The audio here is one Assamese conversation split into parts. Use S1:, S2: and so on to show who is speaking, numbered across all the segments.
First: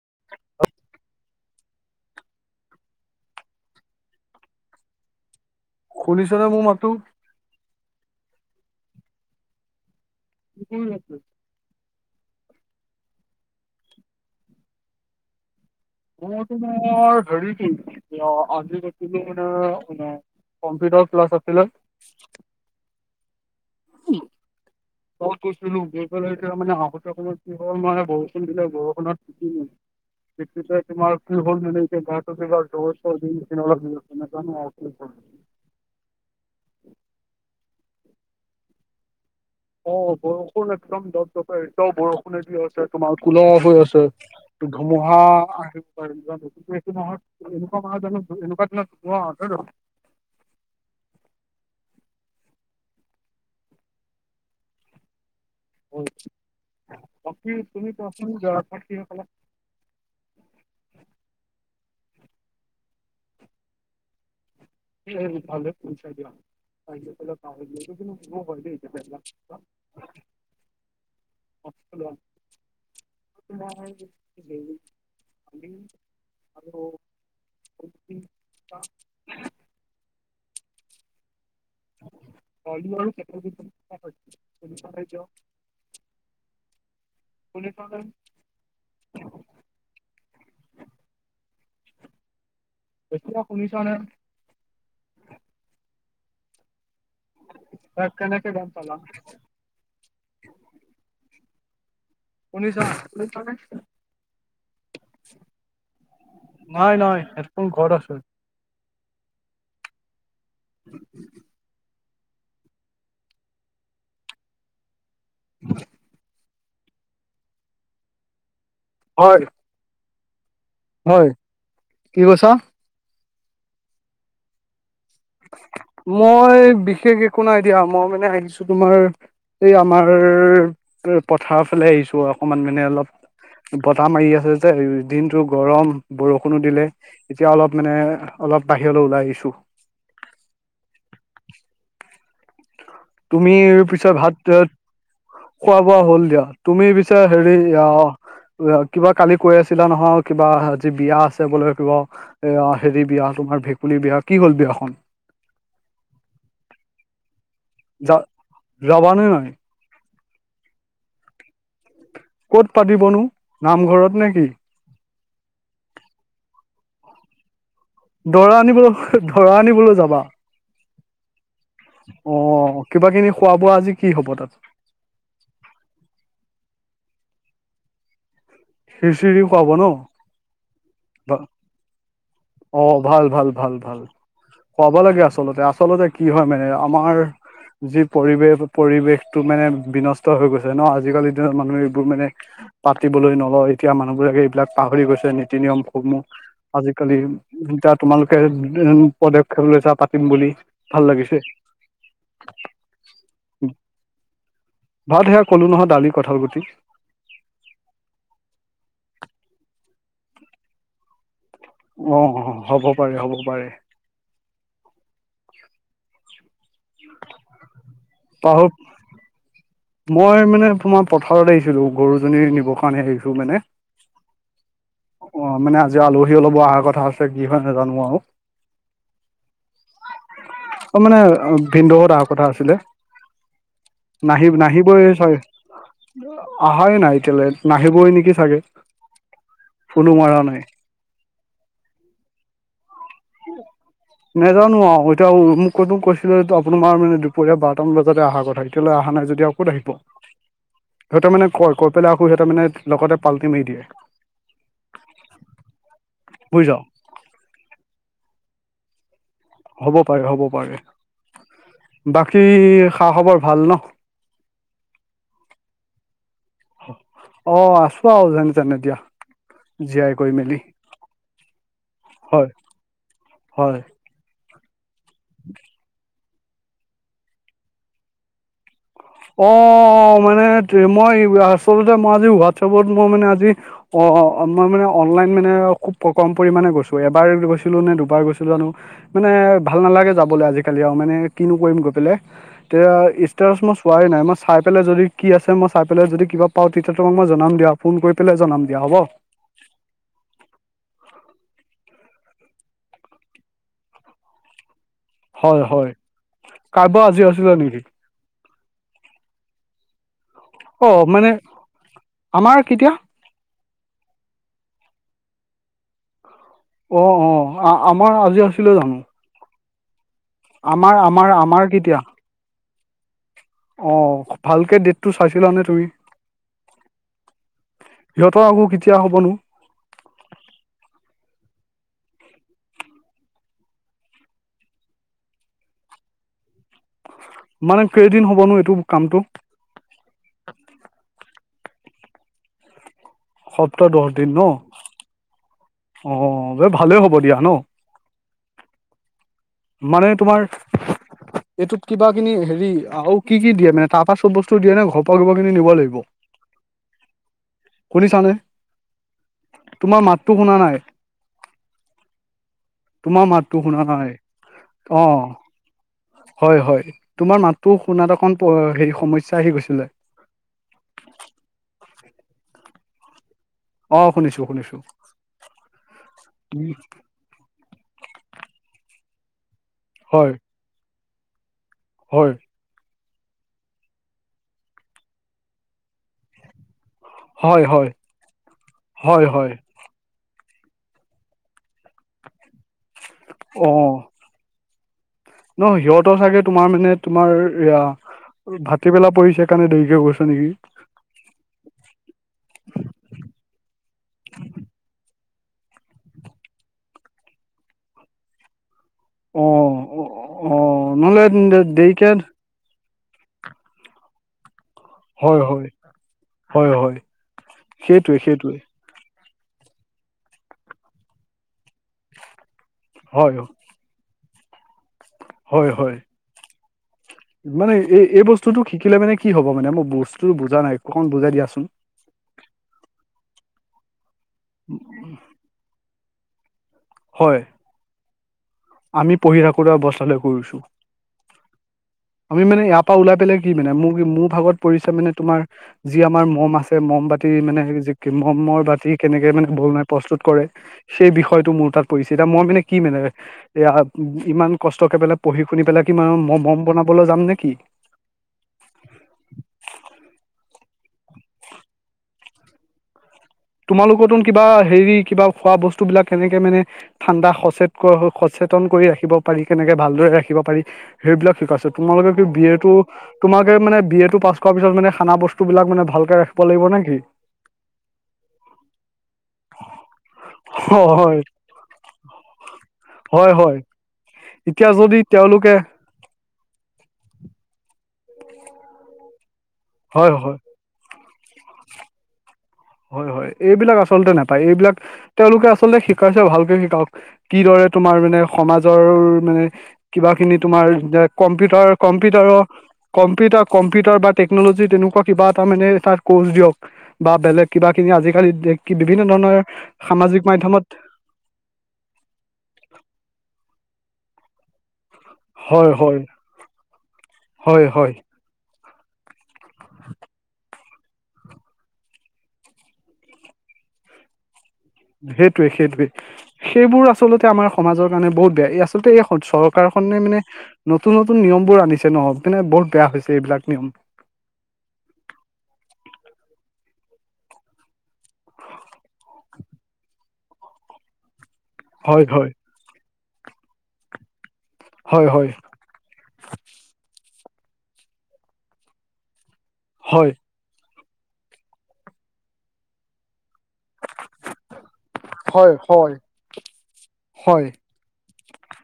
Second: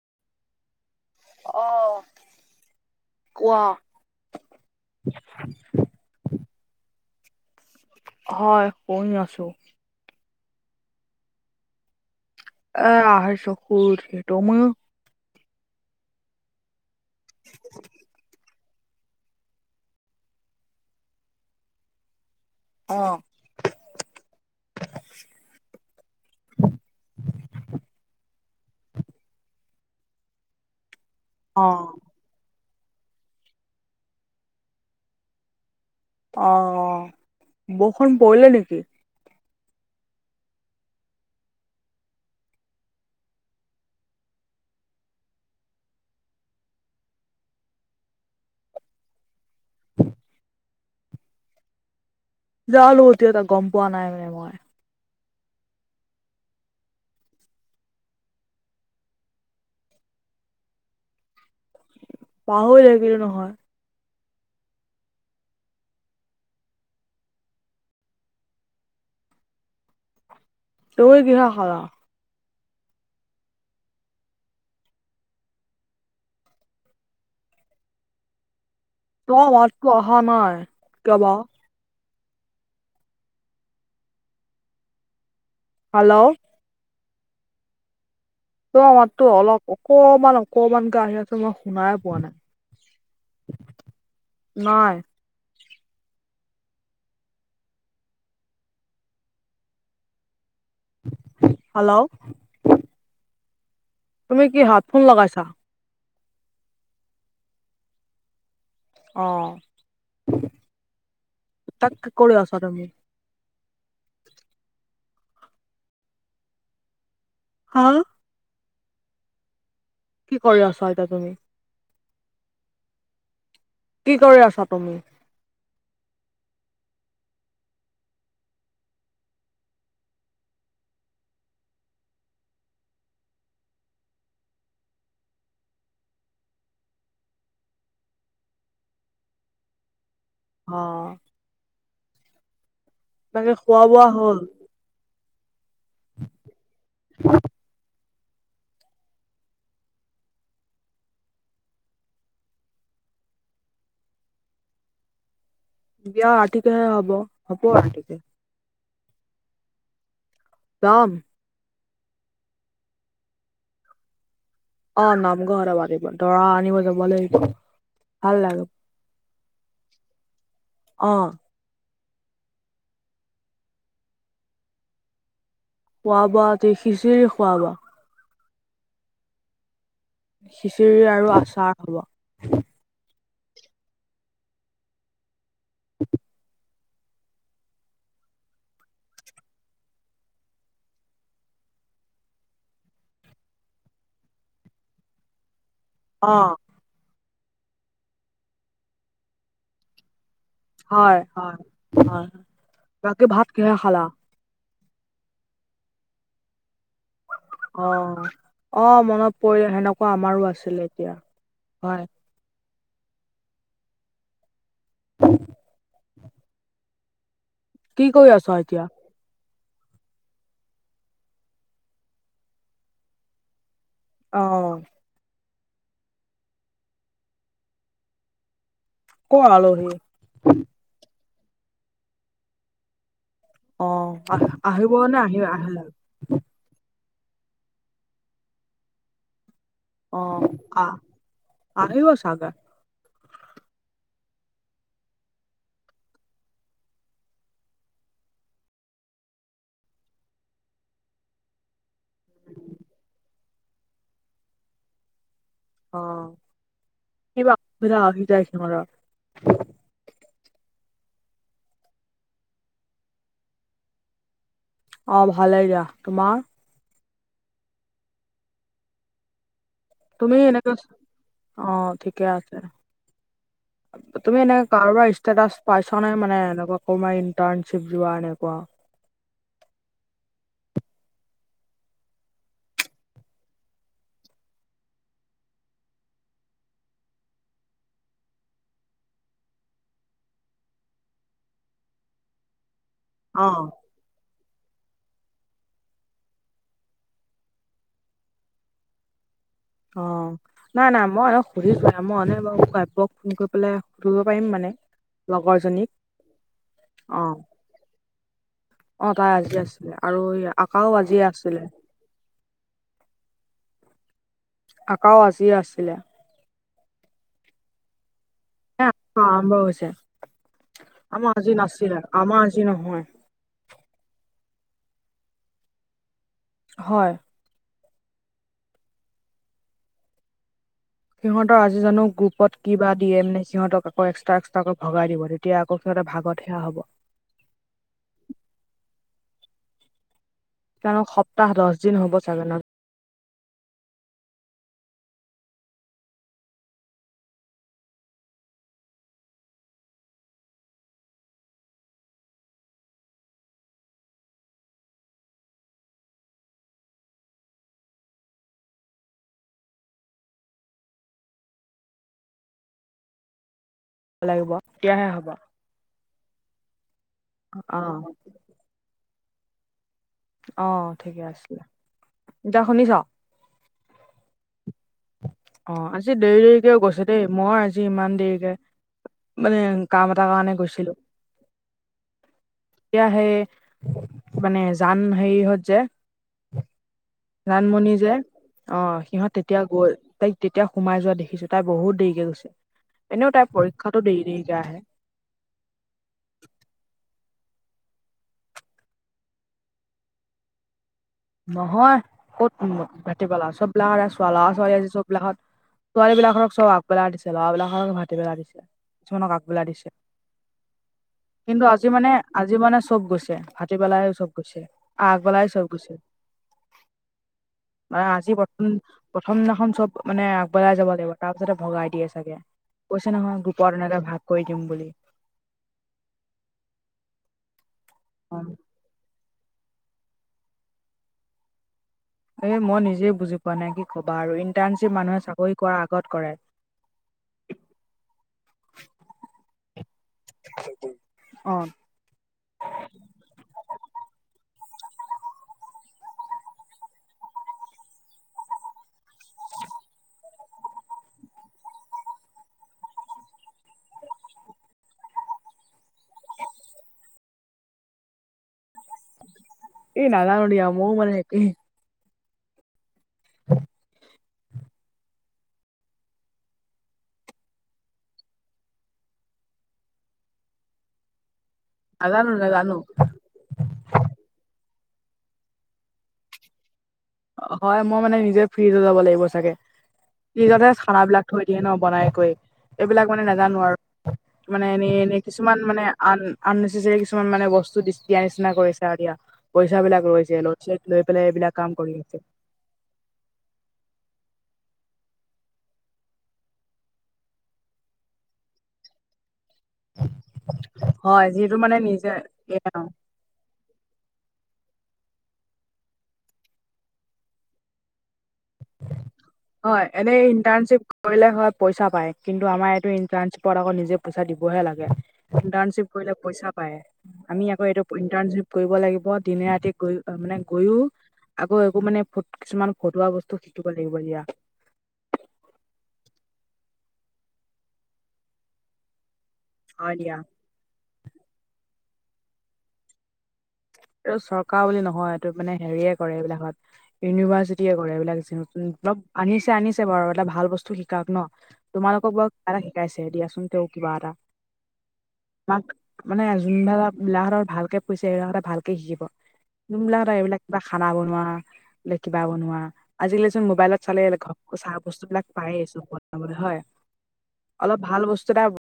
S1: [unintelligible]
S2: অ কোৱা
S1: শুনিছ নে মোৰ মাতটো
S2: হয় শুনি আছো
S1: [unintelligible]
S2: এ আহিছো শুই উঠি তুমি
S1: মই তোমাৰ হেৰি আজি [unintelligible] কম্পিউটাৰ ক্লাছ আছিলে
S2: অ [unintelligible]
S1: কত কৈছিলো [unintelligible] গৈ পেলাই এতিয়া মানে আহোতে সময়ত কি হ'ল মানে বৰষুণ দিলে বৰষুণত উম দেখিছাই তোমাৰ কি হ'ল মানে
S2: অ',
S1: এতিয়া গাটো কিবা জ্বৰ চৰ্দি নিচিনা অলপ সেনেকা [unintelligible]
S2: অ অ বৰষুণ পৰিলে নেকি
S1: অ বৰষুণ একদম দপ দপে এতিয়াও বৰষুণে দি আছে তোমাৰ কুলাহ হৈ আছে ধুমুহা আহিব আহিব পায় [unintelligible] এনেকুৱা মাহত জানোঁ এনেকুৱা দিনত ধুমুহা আহে জানো
S2: যা নো এতিয়া তা গম পোৱা নাই মানে মই
S1: হয় বাকী তুমি কোৱাচোন দৰাচাকি সকলক
S2: পাহৰি থাকিলো নহয়
S1: এই ভালে পচাই দিয়া [unintelligible]
S2: তুমি কিহে খালা?
S1: [unintelligible]
S2: [unintelligible]
S1: মই, ভিনি, আমি আৰু [unintelligible]
S2: তোমাৰ মাত অহা নাই কিয়বা
S1: [unintelligible]
S2: হেল্ল'
S1: শুনিছা নে
S2: তোমাৰ মাতটো অলপ অকমান অকমান কে আহি আছে মই শুনাই পোৱা নাই
S1: এতিয়া শুনিছা নে
S2: নাই
S1: তই কেনেকে গম পালা
S2: হেল্ল'
S1: শুনিছ, শুনিছনে
S2: তুমি কি হেডফোন লগাইছা
S1: নাই নাই হেডফোন ঘৰত আছে
S2: অ
S1: [unintelligible]
S2: তাক কি কৰি আছা তুমি
S1: [unintelligible]
S2: হা
S1: হয়
S2: কি কৰি আছ [inaudible]
S1: হয় কি কৈছ
S2: কি কৰি আছ তুমি
S1: মই বিশেষ একো নাই দিয়া মই মানে আহিছো তোমাৰ এই আমাৰ পথাৰ ফালে আহিছো অকমান মানে অলপ বতাহ মাৰি আছে যে দিনতটো গৰম বৰষুণো দিলে এতিয়া অলপ মানে অলপ বাহিৰলে ওলাই আহিছো
S2: অ
S1: তুমি
S2: বাকী খোৱা বোৱা
S1: পিছে ভাত
S2: হ'ল
S1: খোৱা বোৱা হ'ল দিয়া তুমি পিছে হেৰি এ কিবা কালি কৈ আছিলা নহয় কিবা আজি বিয়া আছে বোলে কিবা এয়া হেৰি বিয়া তোমাৰ ভেকুলী বিয়া কি হ'ল বিয়াখন
S2: বিয়া ৰাতিকেহে হব হ'ব ৰাতিকে
S1: যাব নে নাই
S2: যাম
S1: ক'ত পাতিবনো নামঘৰত নে কি
S2: অ নামঘৰতে পাতিব দৰা আনিব যাব লাগিব ভাল
S1: দৰা
S2: লাগে
S1: আনিব দৰা আনিবলৈ যাবা
S2: অ
S1: অ কিবা কিবি খোৱা বোৱা আজি কি হ'ব তাত
S2: খোৱা বোৱা আনি খিচিৰি খোৱাব
S1: খিচিৰি খুৱাব ন
S2: খিচিৰি আৰু আচাৰ হ'ব
S1: অ ভাল ভাল ভাল ভাল খুৱাব লাগে আচলতে আচলতে কি হয় মানে আমাৰ যি পৰিৱেশ পৰিৱেশটো মানে বিনষ্ট হৈ গৈছে ন আজিকালিৰ দিনত মানুহে এইবোৰ মানে পাতিবলৈ নলয় এতিয়া মানুহবোৰে এইবিলাক পাহৰি গৈছে নীতি নিয়মসমূহ
S2: অ
S1: আজিকালি যেতিয়া তোমালোকে পদক্ষেপ লৈছা পাতিম বুলি ভাল
S2: হয়
S1: লাগিছে
S2: হয় হয় ৰাতি ভাত কিহেৰে খালা
S1: ভাত সেয়া কলো নহয় দালি কঁঠাল গুটি
S2: অ অ মনত পৰিলে সেনেকুৱা আমাৰো আছিলে এতিয়া হয়
S1: অ হ'ব পাৰে হ'ব পাৰে
S2: উ [unintelligible]
S1: উ [unintelligible]
S2: কি কৰি আছ এতিয়া
S1: মই মানে তোমাৰ পথাৰত আহিছিলো গৰুজনী নিবৰ কাৰণে আহিছো মানে
S2: অ
S1: অ মানে আজি আলহী অলপ অহাৰ কথা আছে কি হয় নাজানো আৰু
S2: ক আলহি
S1: অ মানে ভিনদেউহত আহাঁ কথা আছিলে।
S2: অ আহিব নে আহি আহিলে
S1: অহাই নাই এতিয়ালৈ নাহিবই নেকি চাগে ফোনো
S2: অ
S1: মৰা নাই
S2: আহ আহিব চাগে [unintelligible]
S1: নেজানো আও এতিয়া মোক কৰিব কৈছিলে আপোনাৰ মানে দুপৰীয়া বাৰটা মান বজাতে অহাৰ কথা এতিয়া লৈ অহা নাই যদি আও কত আহিব
S2: [unintelligible]
S1: সিহঁতেৰ মানে কয় কৈ পেলাই আকৌ সিহঁতেৰ মানে লগতে পাল্টি মাৰি দিয়ে।
S2: অ
S1: বুজিছ।
S2: [unintelligible]
S1: হ'ব পাৰে হ'ব পাৰে। বাকী খা খবৰ ভাল ন।
S2: অঁ ভালেই দিয়া, তোমাৰ?
S1: অ আছো আও যেন তেনে এতিয়া।
S2: তুমি এনেকা, অঁ ঠিকে
S1: হয়
S2: আছে।
S1: হয়
S2: তুমি এনেকা কাৰোবাৰ ষ্টেটাচ পাইছা নে মানে এনেকুৱা কবাৰ ইণ্টাৰ্ণশ্বিপ যোৱা এনেকুৱা।
S1: অ মানে মই আচলতে মই আজি হোৱাটছএপত মই মানে আজি অ মই মানে অনলাইন মানে খুব কম পৰিমামানে গৈছো, এবাৰ গৈছিলো নে দুবাৰ গৈছিলো জনো। মানে ভাল নালাগে যাবলে আজিকালি আৰু মানে কিনো কৰিম গৈ পেলাই, তেতিয়া
S2: অ
S1: ষ্টাৰ্ছ মছ চোৱাই নাই মই চাই পেলাই যদি কি আছে মই চাই পেলাই যদি কিবা পাওঁ তেতিয়া তোমাক মই জনাম দিয়া ফোন কৰি পেলাই জনাম দিয়া হ'ব।
S2: অঁ নাই নাই মই হক সুধিছোহে মই বাৰ গাব্যক ফোন কৰি পেলাই সুধিব পাৰিম মানে।
S1: হয়
S2: লগৰজনীক
S1: হয়, কাৰোবাৰ আজি আছিলে নেকি?
S2: অঁ তাই আজি আছিলে আৰু। আকাও
S1: অ
S2: আজি
S1: মানে
S2: আছিলে
S1: আমাৰ কেতিয়া?
S2: আকাও আজি আছিলে।
S1: অ অঁ আমাৰ আজি আছিলে জানো।
S2: অ আৰম্ভ হৈছে, আমাৰ আজি নাছিলে। আমাৰ আজি নহয়।
S1: অঁ ভালকে ডেটটো চাইছিলা নে তুমি?
S2: হয়।
S1: সিহঁৰ আকৌ কেতিয়া হ'বনো?
S2: সিহঁতৰ আজি জানো গ্ৰুপত কিবা দিয়েনে সিহঁতক এক্সটা এক্সটাকে ভগাই দিলোঁ। এতিয়া আকৌ সিহঁতে ভাগত সেৱা হ'ব।
S1: মানে কেইদিন হ'বনো এইটো কামটো।
S2: কাৰণ সপ্তাহ দছ দিন হ'ব চাগে আৰু।
S1: সপ্তাহ দহ দিন ন। অঁ এ ভালেই হ'ব দিয়া ন। মানে তোমাৰ এইটোত কিবা কিনি হেৰি আৰু কি কি দিয়ে মানে তাৰপা চব বস্তু দিয়ে নে ঘৰ পৰা কিবা কিনি নিব লাগিব।
S2: [inaudible]
S1: শুনিছানে? তোমাৰ মাতটো শুনা নাই। তোমাৰ মাততো শুনা নাই।
S2: লাগিব। তেতিয়াহে
S1: অঁ
S2: হ'ব
S1: হয় হয়, তোমাৰ মাতটো
S2: অ
S1: শুনাত অকণ হেৰি সমস্যা আহি গৈছে। খিলে।
S2: অঁ, ঠিকে আছিলে। এতিয়া শুনিছ?
S1: অঁ শুনিছো শুনিছো।
S2: অঁ আজি দেৰি দেৰিকে গৈছে দেই মই আজি ইমান দেৰিকে মানে- কাম এটা
S1: হয়
S2: কাৰণে গৈছিলো।
S1: হয়।
S2: এতিয়া সেই মানে জান হেৰি হত যে
S1: হয় হয়,
S2: জানমণি যে অঁ
S1: হয়
S2: সিহঁত
S1: হয়,
S2: তেতিয়া গ'ল। তাইক তেতিয়া সোমাই যোৱা দেখিছোঁ। তাই বহুত দেৰিকে গৈছে, এনেও তাইৰ
S1: অ'।
S2: পৰীক্ষাতো দেৰি দেৰিকে আহে।
S1: ন সিহঁতৰ চাগে তোমাৰ মানে তোমাৰ এয়া ভাতিবেলা পৰিছে কাৰণে দেৰিকে গৈছে নেকি?
S2: নহয় ক'ত ভাটিবেলা চববিলাকত চ ল'ৰা- ছোৱালী আছে চববিলাকত ছোৱালীবিলাকক চব আগবেলাই দিছে, ল'ৰাবিলাকক ভাটিবেলাত দিছে। কিছুমানক
S1: অ
S2: আগবেলাই দিছে,
S1: অ অ নহ'লে
S2: কিন্তু আজি মানে
S1: দেৰিকে
S2: আজি মানে চব গৈছে ভাটিবেলাই চব গৈছে।
S1: হয়
S2: আগবেলাই চব
S1: -হয়
S2: গৈছে
S1: -হয়- হয়।
S2: মানে
S1: সেইটোৱে
S2: আজি
S1: সেইটোৱে
S2: প্ৰথম প্ৰথম দিনাখন চব মানে আগবেলাই যাব লাগিব তাৰ পিছতে ভগাই দিয়ে চাগে। কৈছে
S1: হয়
S2: নহয় গোপত এনেকে ভাগ কৰি দিম বুলি।
S1: হয়, হয়। মানে এই এই
S2: অ
S1: বস্তুটো শিকিলে মানে কি হ'ব মানে? মই বস্তুটো বুজা নাই অকন বুজাই দিয়াচোন।
S2: এই মই নিজে বুজি পোৱা নাই কি ক'বা আৰু ইণ্টাৰ্ণশ্বিপ মানুহে চাকৰি কৰাৰ আগত কৰে।
S1: হয়। আমি পঢ়ি থাকোঁতে অৱস্থালৈ কৰিছো।
S2: অ
S1: আমি মানে ইয়াৰ পৰা ওলাই পেলাই কি মানে মোৰ মোৰ ভাগত পৰিছে মানে তোমাৰ যি আমাৰ মম আছে মম বাতি মানে মমৰ বাতি কেনেকে মানে বনাই প্ৰস্তুত কৰে। সেই বিষয়টো মোৰ তাত পৰিছে এতিয়া মই মানে কি মানে এয়া ইমান কষ্টকে পেলাই পঢ়ি শুনি পেলাই কি মম বনাবলৈ যাম নেকি?
S2: এই নাজানোঁ দিয়া, মই ও মানে একে।
S1: তোমালোকৰতো কিবা হেৰি কিবা খোৱা বস্তুবিলাক কেনেকে মানে ঠাণ্ডা সচেত সচেতন কৰি ৰাখিব পাৰি কেনেকে ভালদৰে ৰাখিব পাৰি সেইবিলাক শিকাইছে। তোমালোকে কি
S2: নাজানো
S1: বি এ টো
S2: নাজানো
S1: তোমালোকে মানে বি এ টো পাছ কৰাৰ পিছত মানে খানা বস্তুবিলাক মানে ভালকে ৰাখিব লাগিব নে কি?
S2: হয় মই মানে নিজে ফ্ৰিজ হৈ যাব লাগিব চাগে। ফ্ৰিজতহে
S1: অ
S2: খানা
S1: হয়
S2: বিলাক থৈ দিয়ে ন বনাই কৈ এইবিলাক মানে
S1: হয় হয়
S2: নাজানো আৰু মানে
S1: এতিয়া
S2: এনেই
S1: যদি
S2: এনে
S1: তেওঁলোকে
S2: কিছুমান মানে আন আননেচেচাৰী কিছুমান মানে বস্তু দি দিয়া নিচিনা কৰিছে আৰু দিয়া পইচাবিলাক
S1: হয় হয়
S2: লৈছে। লৈ পেলাই এইবিলাক কাম কৰি আছে।
S1: হয়, হয় এইবিলাক আচলতে নাপায়। এইবিলাক তেওঁলোকে আচলতে শিকাইছে ভালকে শিকাওক, কিদৰে তোমাৰ মানে সমাজৰ মানে কিবা খিনি তোমাৰ যে
S2: হয় যিহেতু
S1: কম্পিউটাৰ
S2: মানে নিজে
S1: কম্পিউটাৰৰ
S2: এ
S1: ক মপিউটাৰ কম্পিউটাৰ বা টেকনলজি তেনেকুৱা কিবা এটা মানে এটা ক'ৰ্চ দিয়ক, বা বেলেগ কিবা কিবি আজিকালি বিভিন্ন ধৰণৰ
S2: হয় এনেই
S1: সামাজিক মাধ্যমত
S2: ইণ্টাৰ্ণশ্বিপ কৰিলে হয় পইচা পায়, কিন্তু আমাৰ এইটো ইন্টাৰ্ণশ্বিপত আকৌ নিজে পইচা দিবহে লাগে।
S1: হয়
S2: ইণ্টাৰ্ণশ্বিপ
S1: হয়
S2: কৰিলে পইচা পায়। আমি আকৌ
S1: হয়
S2: এই
S1: হয়
S2: ইন্টাৰ্ণৰ্শ্বিপ কৰিব লাগিব দিনে ৰাতি গৈ মানে গৈয়ো আকৌ একো মানে ফু কিছুমান ফটুৱা বস্তু টো শিকিব লাগিব দিয়া।
S1: সেইটোৱে সেইটোৱে সেইবোৰ আচলতে আমাৰ সমাজৰ কাৰণে বহুত বেয়া। এই আচলতে এই চৰ
S2: হয়
S1: কাৰখনে
S2: দিয়া
S1: মানে নতুন নতুন নিয়মবোৰ আনিছে ন মনে বহুত বেয়া হৈছে এইবিলাক নিয়ম।
S2: এই চৰকাৰ বুলি নহয় এইটো মানে হেৰিয়ে কৰে এইবিলাকত ইউনিভাৰ্চিটিয়ে কৰে এইবিলাক য অলপ আনিছে আনিছে বাৰু এটা ভাল বস্তু শিকাৱক ন।
S1: হয়
S2: তোমালোকক
S1: হয়
S2: বাৰু কিবা এটা শিকাইছে দিয়াচোন তেওঁ কিবা এটা।
S1: হয়, হয়।
S2: মানে যোনবিলাক বিলাকহতৰ ভালকে পঢ়ি ছে এইবিলাকাহঁতে ভালকে শিকিব,
S1: হয়
S2: যোনবিলাকহতে এইবিলাক কা খানা বনোৱা ন কিবা বনোৱা আজিকালি চোন মোবাইলত চালে ঘ চাহ বস্তুবিলাক
S1: হয়
S2: পায় আছো
S1: হয়
S2: চব পাবলে হয়,
S1: হয়
S2: অলপ ভাল বস্তু এটা -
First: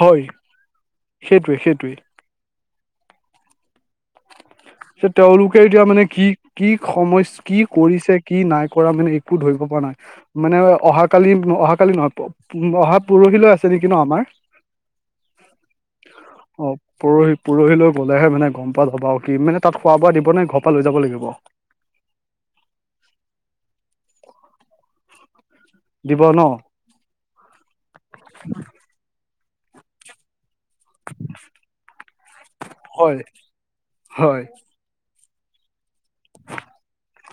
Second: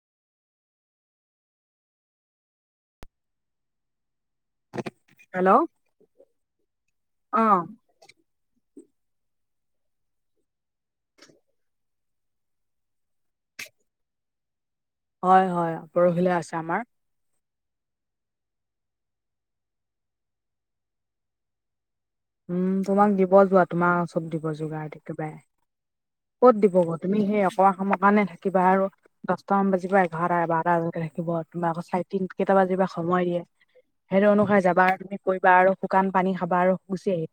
S1: হয়, সেইটোৱে সেইটোৱে।
S2: হেল্ল'
S1: তেওঁলোকে এতিয়া মানে কি কি সময়ত
S2: অ
S1: কি কৰিছে - কি নাই কৰা মানে একো ধৰিব পৰা নাই।। মানে অহাকালি অহাকালি নহয় অহা পৰহিলৈ আছে নেকি ন আমাৰ?
S2: হয়, হয়। পৰহিলে আছে
S1: অ
S2: আমাৰ।
S1: পৰহি পৰহিলৈ গ'লেহে মানে গম পোৱা যাব আও, কি মানে তাত খোৱা বোৱা দিব নে ঘৰ পৰা লৈ যাব লাগিব?
S2: উম তোমাক দিব যোৱা তোমাৰ চব দিব যোগাৰ একেবাৰে।
S1: দিব ন
S2: ক'ত দিবগৈ, তুমি সেই অকৰা সময়ৰ কাৰণে থাকিবা আৰু দহটামান বাজিব- এঘাৰটা বাৰটা বজালেকে থাকিব, তোমাৰ আকৌ চাৰে তিন কেইটা বাজিব বা সময় দিয়ে। সেইটো অনুসাৰে যাবা আৰু তুমি কৰিবা আৰু শুকান পানী খাবা আৰু গুছি আহিবা।